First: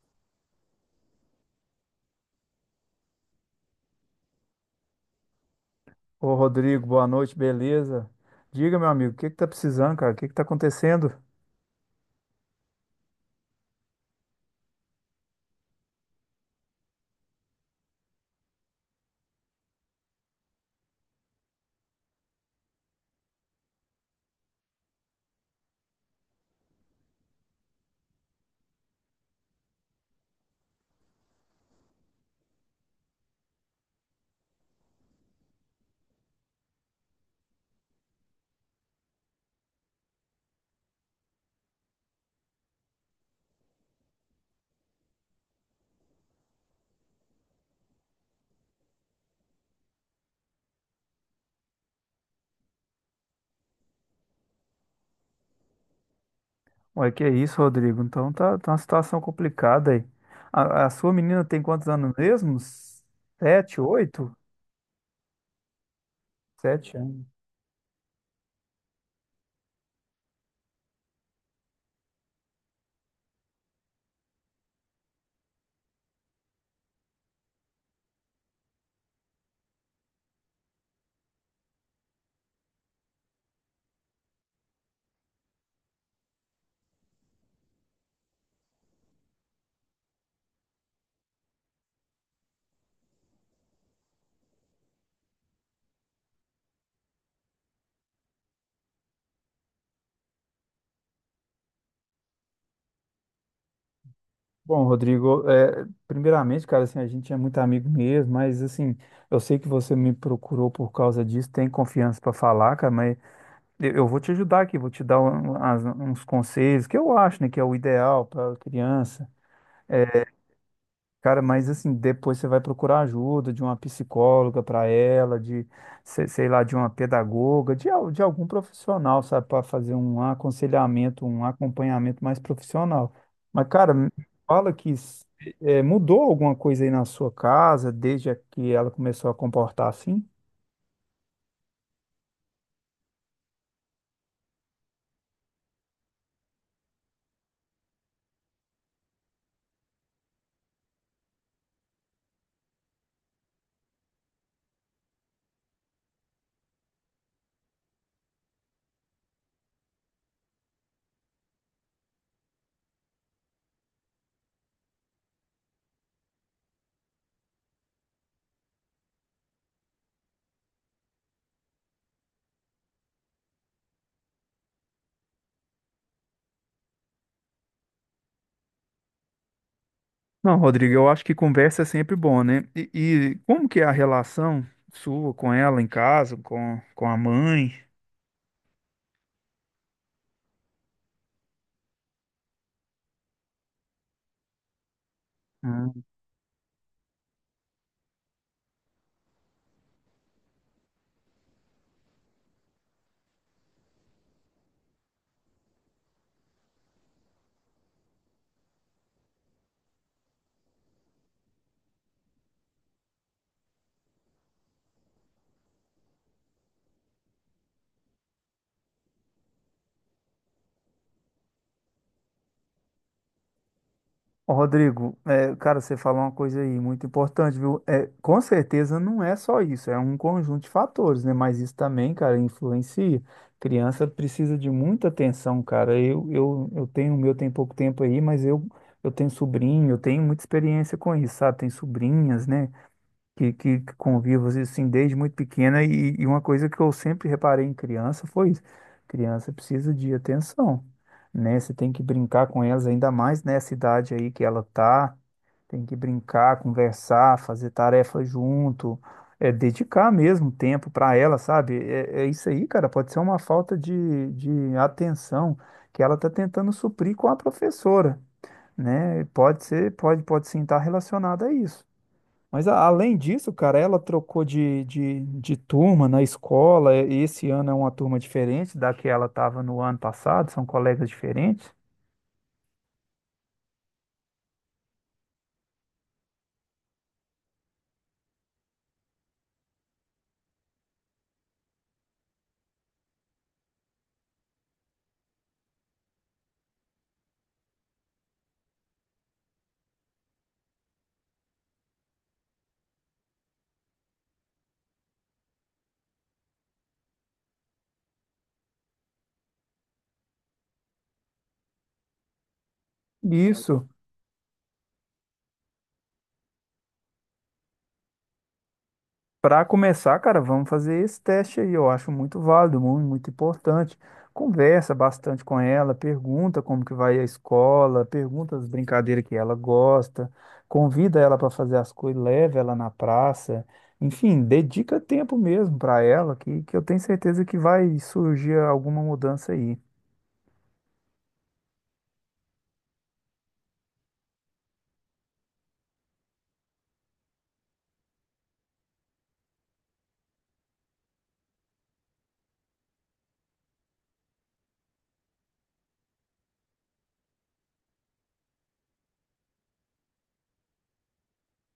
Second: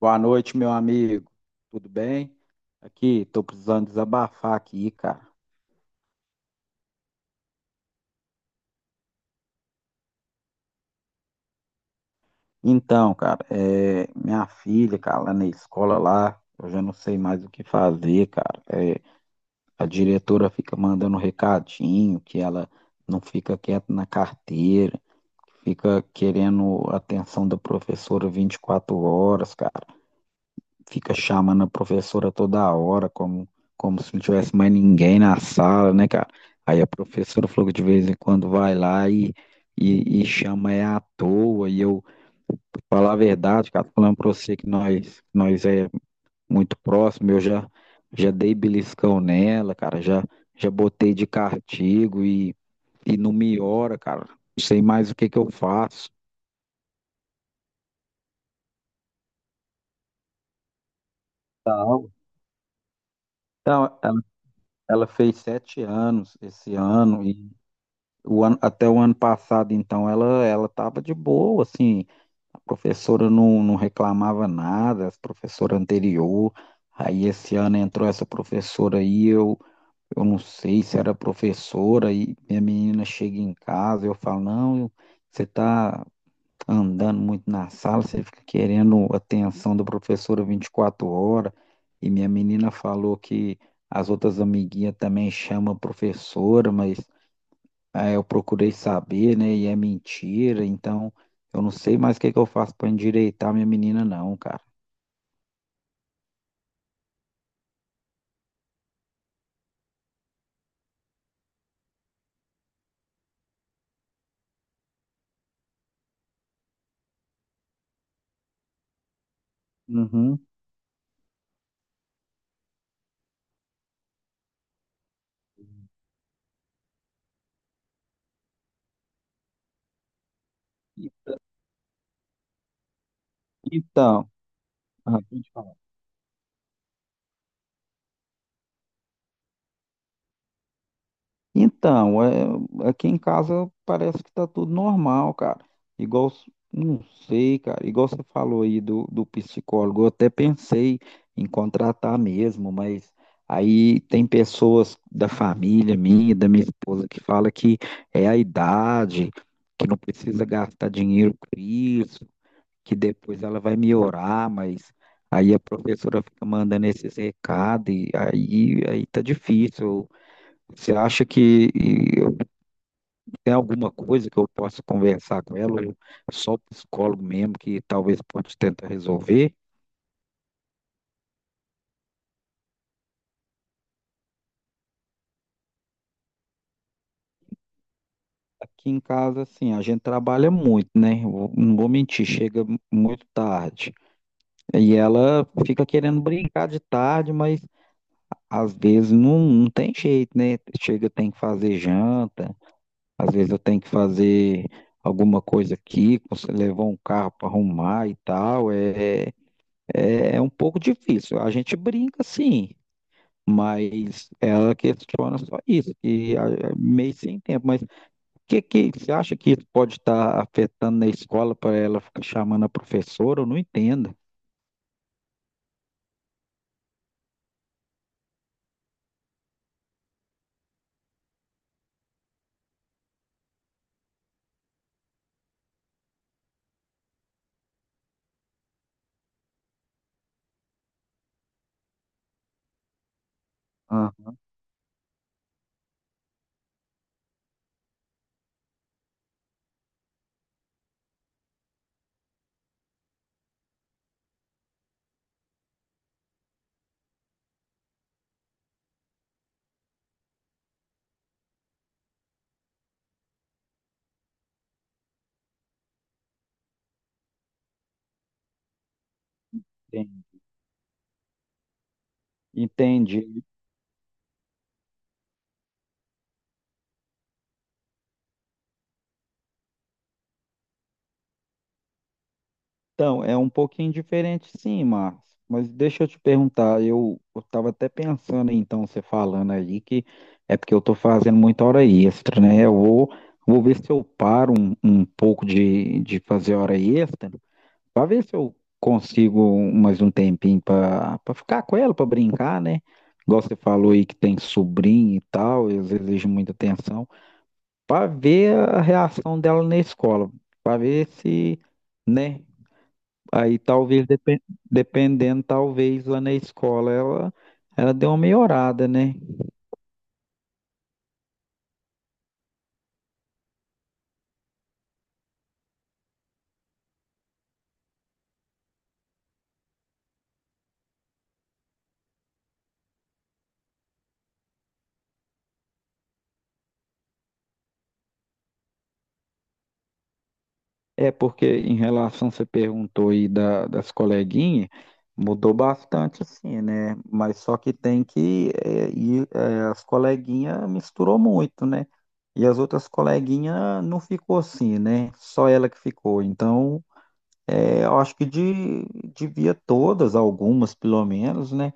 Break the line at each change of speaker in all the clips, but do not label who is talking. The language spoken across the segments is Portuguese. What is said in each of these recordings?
Boa noite, meu amigo. Tudo bem? Aqui, tô precisando desabafar aqui, cara.
Ô Rodrigo, boa noite, beleza? Diga, meu amigo, o que que tá precisando, cara? O que que tá acontecendo?
Então, cara, minha filha, cara, lá na escola lá, eu já não sei mais o que fazer, cara. É, a diretora fica mandando recadinho que ela não fica quieta na carteira, fica querendo atenção da professora 24 horas, cara. Fica chamando a professora toda hora, como se não tivesse mais ninguém na sala, né, cara? Aí a professora falou que de vez em quando vai lá e chama é à toa. E eu, pra falar a verdade, cara, falando pra você que nós é muito próximo, eu já dei beliscão nela, cara, já botei de castigo e não me ora, cara. Não sei mais o que que eu faço.
Ué, que é isso, Rodrigo? Então tá, tá uma situação complicada aí. A sua menina tem quantos
Não.
anos mesmo? Sete,
Então, ela,
oito?
ela fez sete anos esse
Sete
ano.
anos.
Até o ano passado, então, ela estava de boa, assim, a professora não reclamava nada, a professora anterior. Aí esse ano entrou essa professora aí, eu não sei se era professora, e minha menina chega em casa, eu falo, não, você tá andando muito na sala, você fica querendo atenção da professora 24 horas, e minha menina falou que as outras amiguinhas também chamam a professora, mas ah, eu procurei saber, né? E é mentira, então eu não sei mais o que que eu faço para endireitar minha menina, não, cara.
Bom, Rodrigo, primeiramente, cara, assim, a gente é muito amigo mesmo, mas assim, eu sei que você me procurou por causa disso, tem confiança para falar, cara, mas eu vou te ajudar aqui, vou te dar uns conselhos que eu acho, né, que é o ideal pra criança. É,
Uhum.
Cara, mas assim, depois você vai procurar ajuda de uma psicóloga para ela, de, se- sei lá, de uma pedagoga, de algum profissional, sabe, para fazer um aconselhamento, um acompanhamento mais profissional. Mas, cara, me
Então,
fala que
ah,
s- eh, mudou alguma coisa aí na sua casa desde que ela começou a comportar assim?
Então, aqui em casa parece que tá tudo normal, cara. Igual, s- não sei, cara. Igual você falou aí do psicólogo, eu até pensei em contratar mesmo, mas aí tem pessoas da família minha, da minha esposa, que fala que é a idade, que não precisa gastar dinheiro com isso, que depois ela vai melhorar, mas aí a professora fica mandando esses recados e aí tá difícil. Você acha que tem alguma coisa que eu possa conversar com ela, ou é só o psicólogo mesmo, que talvez pode tentar resolver?
Não, Rodrigo, eu acho que conversa é sempre bom, né? E como que é a relação sua com ela em casa, com a mãe?
Aqui em casa, assim, a gente trabalha muito, né? Não vou mentir, chega muito tarde. E ela fica querendo brincar de tarde, mas às vezes não tem jeito, né? Chega, tem que fazer janta, às vezes eu tenho que fazer alguma coisa aqui, você levar um carro para arrumar e tal. É um pouco difícil. A gente brinca, sim. Mas ela questiona só isso, que ah, é meio sem tempo. Mas o que, que você acha que isso pode estar afetando na escola para ela ficar chamando a professora? Eu não entendo.
Ô, Rodrigo, é, cara, você falou uma coisa aí muito importante, viu? É, com certeza não é só isso, é um conjunto de fatores, né? Mas isso também, cara, influencia. Criança precisa de muita atenção, cara. Eu tenho, o meu tem pouco tempo aí, mas eu tenho sobrinho, eu tenho muita experiência com isso, sabe? Tem sobrinhas, né? Que
Aham,
convivo assim, desde muito pequena e uma coisa que eu sempre reparei em criança foi isso. Criança precisa de atenção, né? Você tem que brincar com elas ainda mais nessa idade aí que ela tá, tem que brincar, conversar, fazer tarefa junto, é dedicar mesmo tempo para ela, sabe? É, é isso aí, cara, pode ser uma falta de atenção que ela tá tentando suprir com a professora. Né? Pode ser, pode,
entendi.
pode sim estar relacionada a isso. Mas além
Entendi.
disso, cara, ela trocou de turma na escola. Esse ano é uma turma diferente da que ela estava no ano passado, são colegas diferentes.
Então, é um pouquinho diferente, sim, Márcio. Mas deixa eu te perguntar, eu estava até pensando, então, você falando aí, que é porque eu estou fazendo muita hora extra, né? Eu vou ver se eu paro um pouco de fazer hora extra. Pra ver se eu consigo mais um tempinho pra ficar com ela, pra brincar, né? Igual você falou aí que tem sobrinho e tal, eles exigem muita atenção. Pra ver a reação dela na escola. Pra ver se, né? Aí
Isso.
talvez, dependendo, talvez lá na escola ela deu uma melhorada, né?
Para começar, cara, vamos fazer esse teste aí. Eu acho muito válido, muito, muito importante. Conversa bastante com ela, pergunta como que vai a escola, pergunta as brincadeiras que ela gosta, convida ela para fazer as coisas, leva ela na praça. Enfim, dedica tempo mesmo para ela, que eu tenho certeza que vai surgir alguma mudança aí.
É porque em relação, você perguntou aí das coleguinhas, mudou bastante assim, né? Mas só que tem que, as coleguinhas misturou muito, né? E as outras coleguinhas não ficou assim, né? Só ela que ficou. Então, é, eu acho que devia todas, algumas pelo menos, né?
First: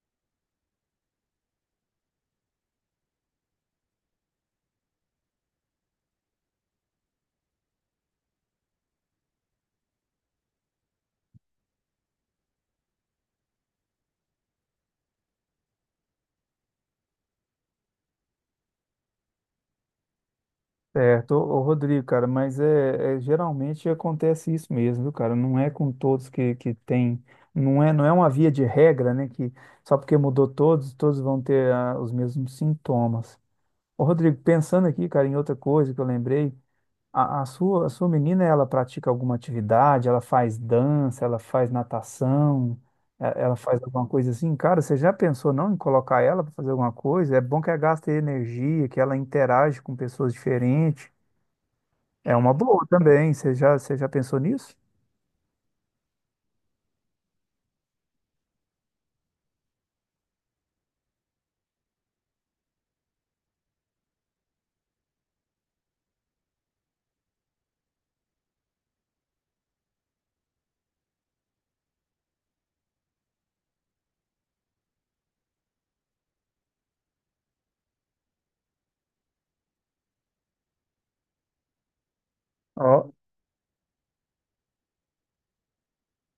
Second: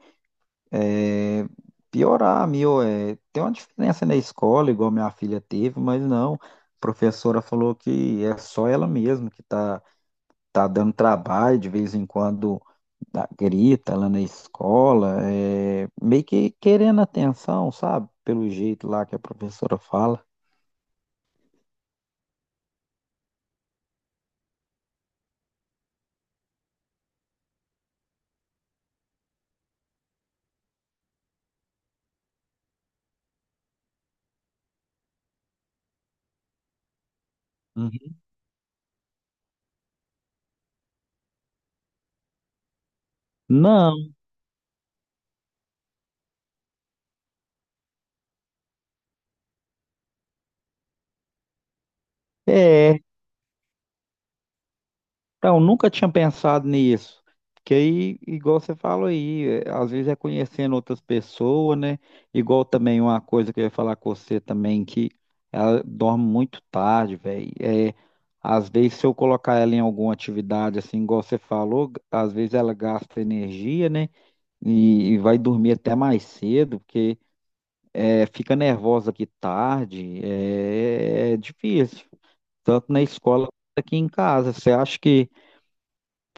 É, piorar, meu, é, tem uma diferença na escola, igual minha filha teve, mas não, a professora falou que é só ela mesma que tá dando trabalho, de vez em quando grita lá na escola, é, meio que querendo atenção, sabe? Pelo jeito lá que a professora fala.
Certo, Rodrigo, cara, mas geralmente acontece isso mesmo, viu, cara? Não é com todos que tem, não é uma via de regra, né? Que só porque mudou todos, todos vão ter os mesmos sintomas. Ô, Rodrigo, pensando aqui, cara, em outra coisa que eu lembrei, a sua
Uhum.
menina, ela pratica alguma atividade, ela faz dança, ela faz natação, ela faz alguma
Não,
coisa assim, cara, você já pensou não em colocar ela para fazer alguma coisa? É bom que ela gaste energia, que ela interage com pessoas diferentes. É uma boa
é.
também. Você já pensou nisso?
Então, nunca tinha pensado nisso. Porque aí, igual você falou aí, é, às vezes é conhecendo outras pessoas, né? Igual também uma coisa que eu ia falar com você também, que ela dorme muito tarde, velho. É, às vezes, se eu colocar ela em alguma atividade, assim, igual você falou, às vezes ela gasta energia, né? E vai dormir até mais cedo, porque é, fica nervosa aqui tarde, é difícil. Tanto na
Ó,
escola quanto aqui em casa. Você acha que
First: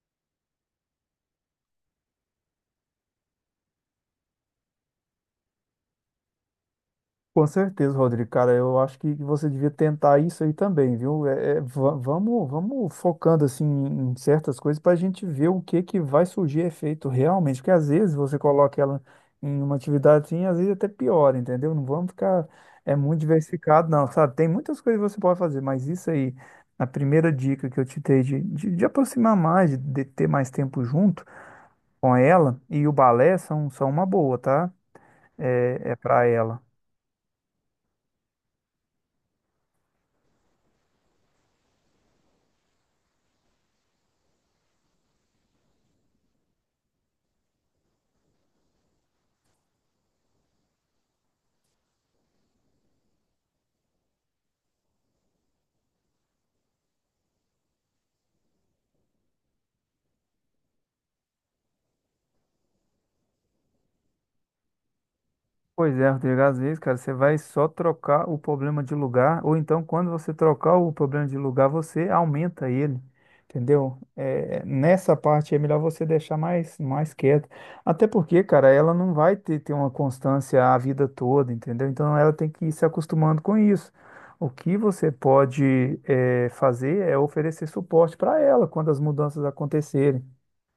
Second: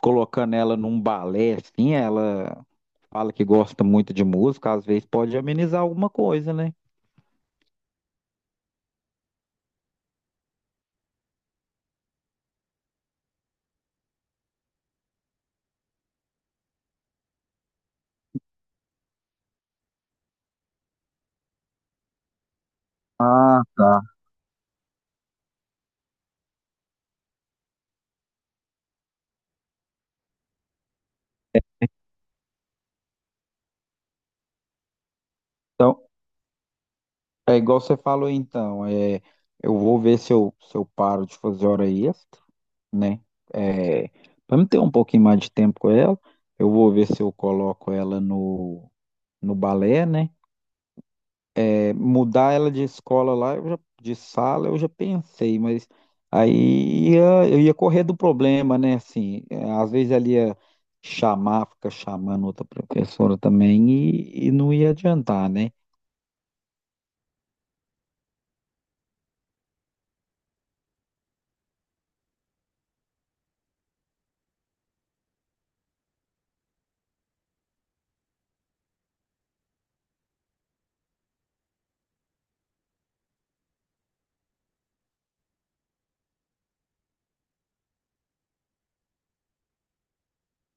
colocando ela num balé, assim, ela fala que gosta muito de música, às vezes pode amenizar alguma coisa, né?
com certeza, Rodrigo. Cara, eu acho que você devia tentar isso aí também, viu? Vamos focando assim em certas coisas para a gente ver o que que vai surgir efeito realmente. Porque às vezes você coloca ela em uma atividade assim, às vezes até pior, entendeu? Não vamos ficar é muito
Ah,
diversificado,
tá.
não, sabe? Tem muitas coisas que você pode fazer, mas isso aí, a primeira dica que eu te dei de aproximar mais, de ter mais tempo junto com ela e o balé são uma boa, tá? É, é
Então,
para ela.
é igual você falou, então, é, eu vou ver se eu paro de fazer hora extra, né? É, para me ter um pouquinho mais de tempo com ela, eu vou ver se eu coloco ela no balé, né? Mudar ela de escola lá, eu já, de sala, eu já pensei, mas eu ia correr do problema, né? Assim, é, às vezes ela ia chamar, ficar chamando outra professora também e não ia adiantar, né?
Pois é, Rodrigo, às vezes, cara, você vai só trocar o problema de lugar, ou então quando você trocar o problema de lugar, você aumenta ele, entendeu? É, nessa parte é melhor você deixar mais, mais quieto. Até porque, cara, ela não vai ter uma constância a vida toda, entendeu? Então ela tem que ir se acostumando com isso. O que você pode, é, fazer é oferecer suporte para ela quando as mudanças acontecerem.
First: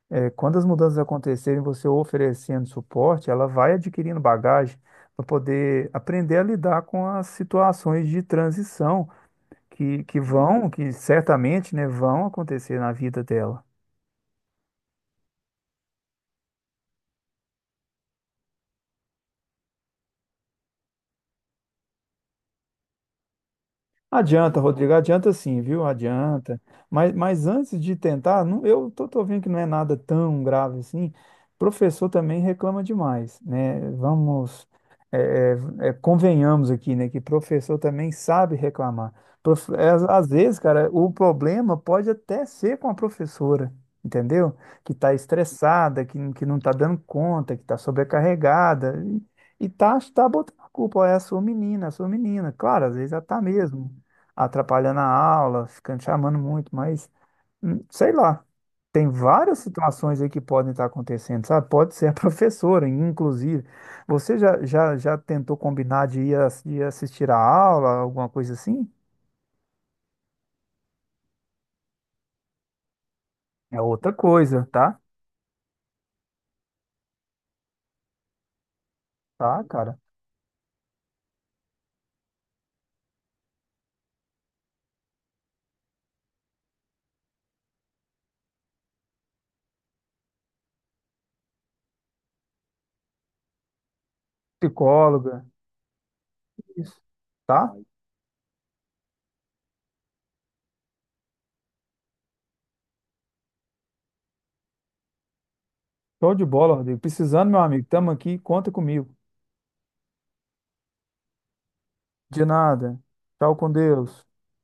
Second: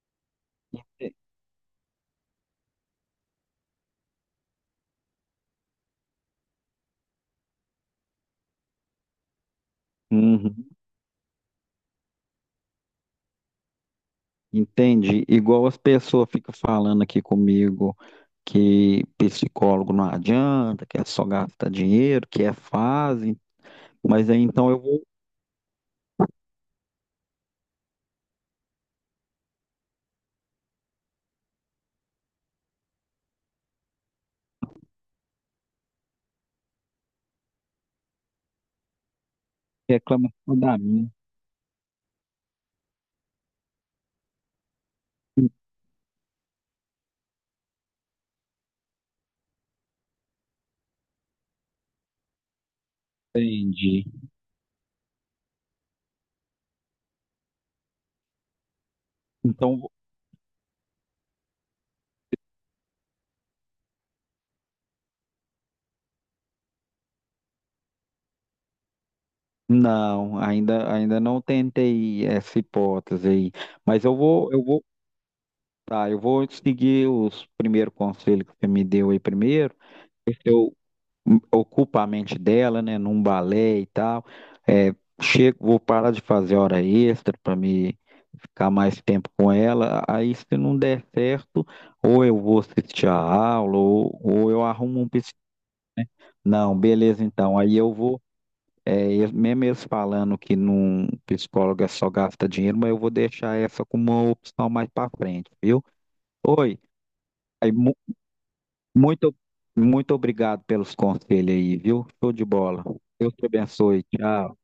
É, quando as mudanças acontecerem, você oferecendo suporte, ela vai adquirindo bagagem para poder aprender a lidar com as situações de transição
Uhum.
que certamente, né, vão acontecer na vida dela.
Entende? Igual as pessoas ficam falando aqui comigo que psicólogo não adianta, que é só gastar dinheiro, que é fase, mas aí
Adianta,
então eu
Rodrigo,
vou
adianta sim, viu? Adianta. Mas antes de tentar, eu tô vendo que não é nada tão grave assim. Professor também reclama demais, né? Vamos, é, convenhamos aqui, né? Que professor também sabe reclamar. Às às
reclamar
vezes,
da
cara,
minha.
o problema pode até ser com a professora, entendeu? Que está estressada, que não está dando conta, que está sobrecarregada. Tá botando a culpa, ó, é a sua menina, é a sua menina. Claro, às vezes ela tá mesmo
Entende?
atrapalhando a aula, ficando chamando muito, mas sei lá. Tem várias
Então,
situações aí que podem estar acontecendo, sabe? Pode ser a professora, inclusive. Já tentou combinar de ir, ir assistir a aula, alguma coisa assim?
Não, ainda, ainda não tentei essa hipótese aí,
É
mas
outra
eu vou, eu
coisa,
vou,
tá?
tá, eu vou seguir os primeiros conselhos que você me deu aí
Tá,
primeiro.
cara.
Eu ocupo a mente dela, né, num balé e tal. É, chego, vou parar de fazer hora extra para me ficar mais tempo com ela. Aí, se não der certo, ou eu vou assistir a aula, ou eu arrumo um
Psicóloga,
psicólogo. Não,
isso,
beleza, então.
tá?
Aí eu vou. É, e mesmo eles falando que num psicólogo é só gasta dinheiro, mas eu vou deixar essa como uma opção mais para frente, viu?
Show de bola,
Oi,
Rodrigo. Precisando, meu
aí,
amigo, tamo aqui, conta comigo.
muito, muito obrigado pelos conselhos aí, viu? Show
De
de bola.
nada.
Deus te
Tchau com
abençoe.
Deus.
Tchau.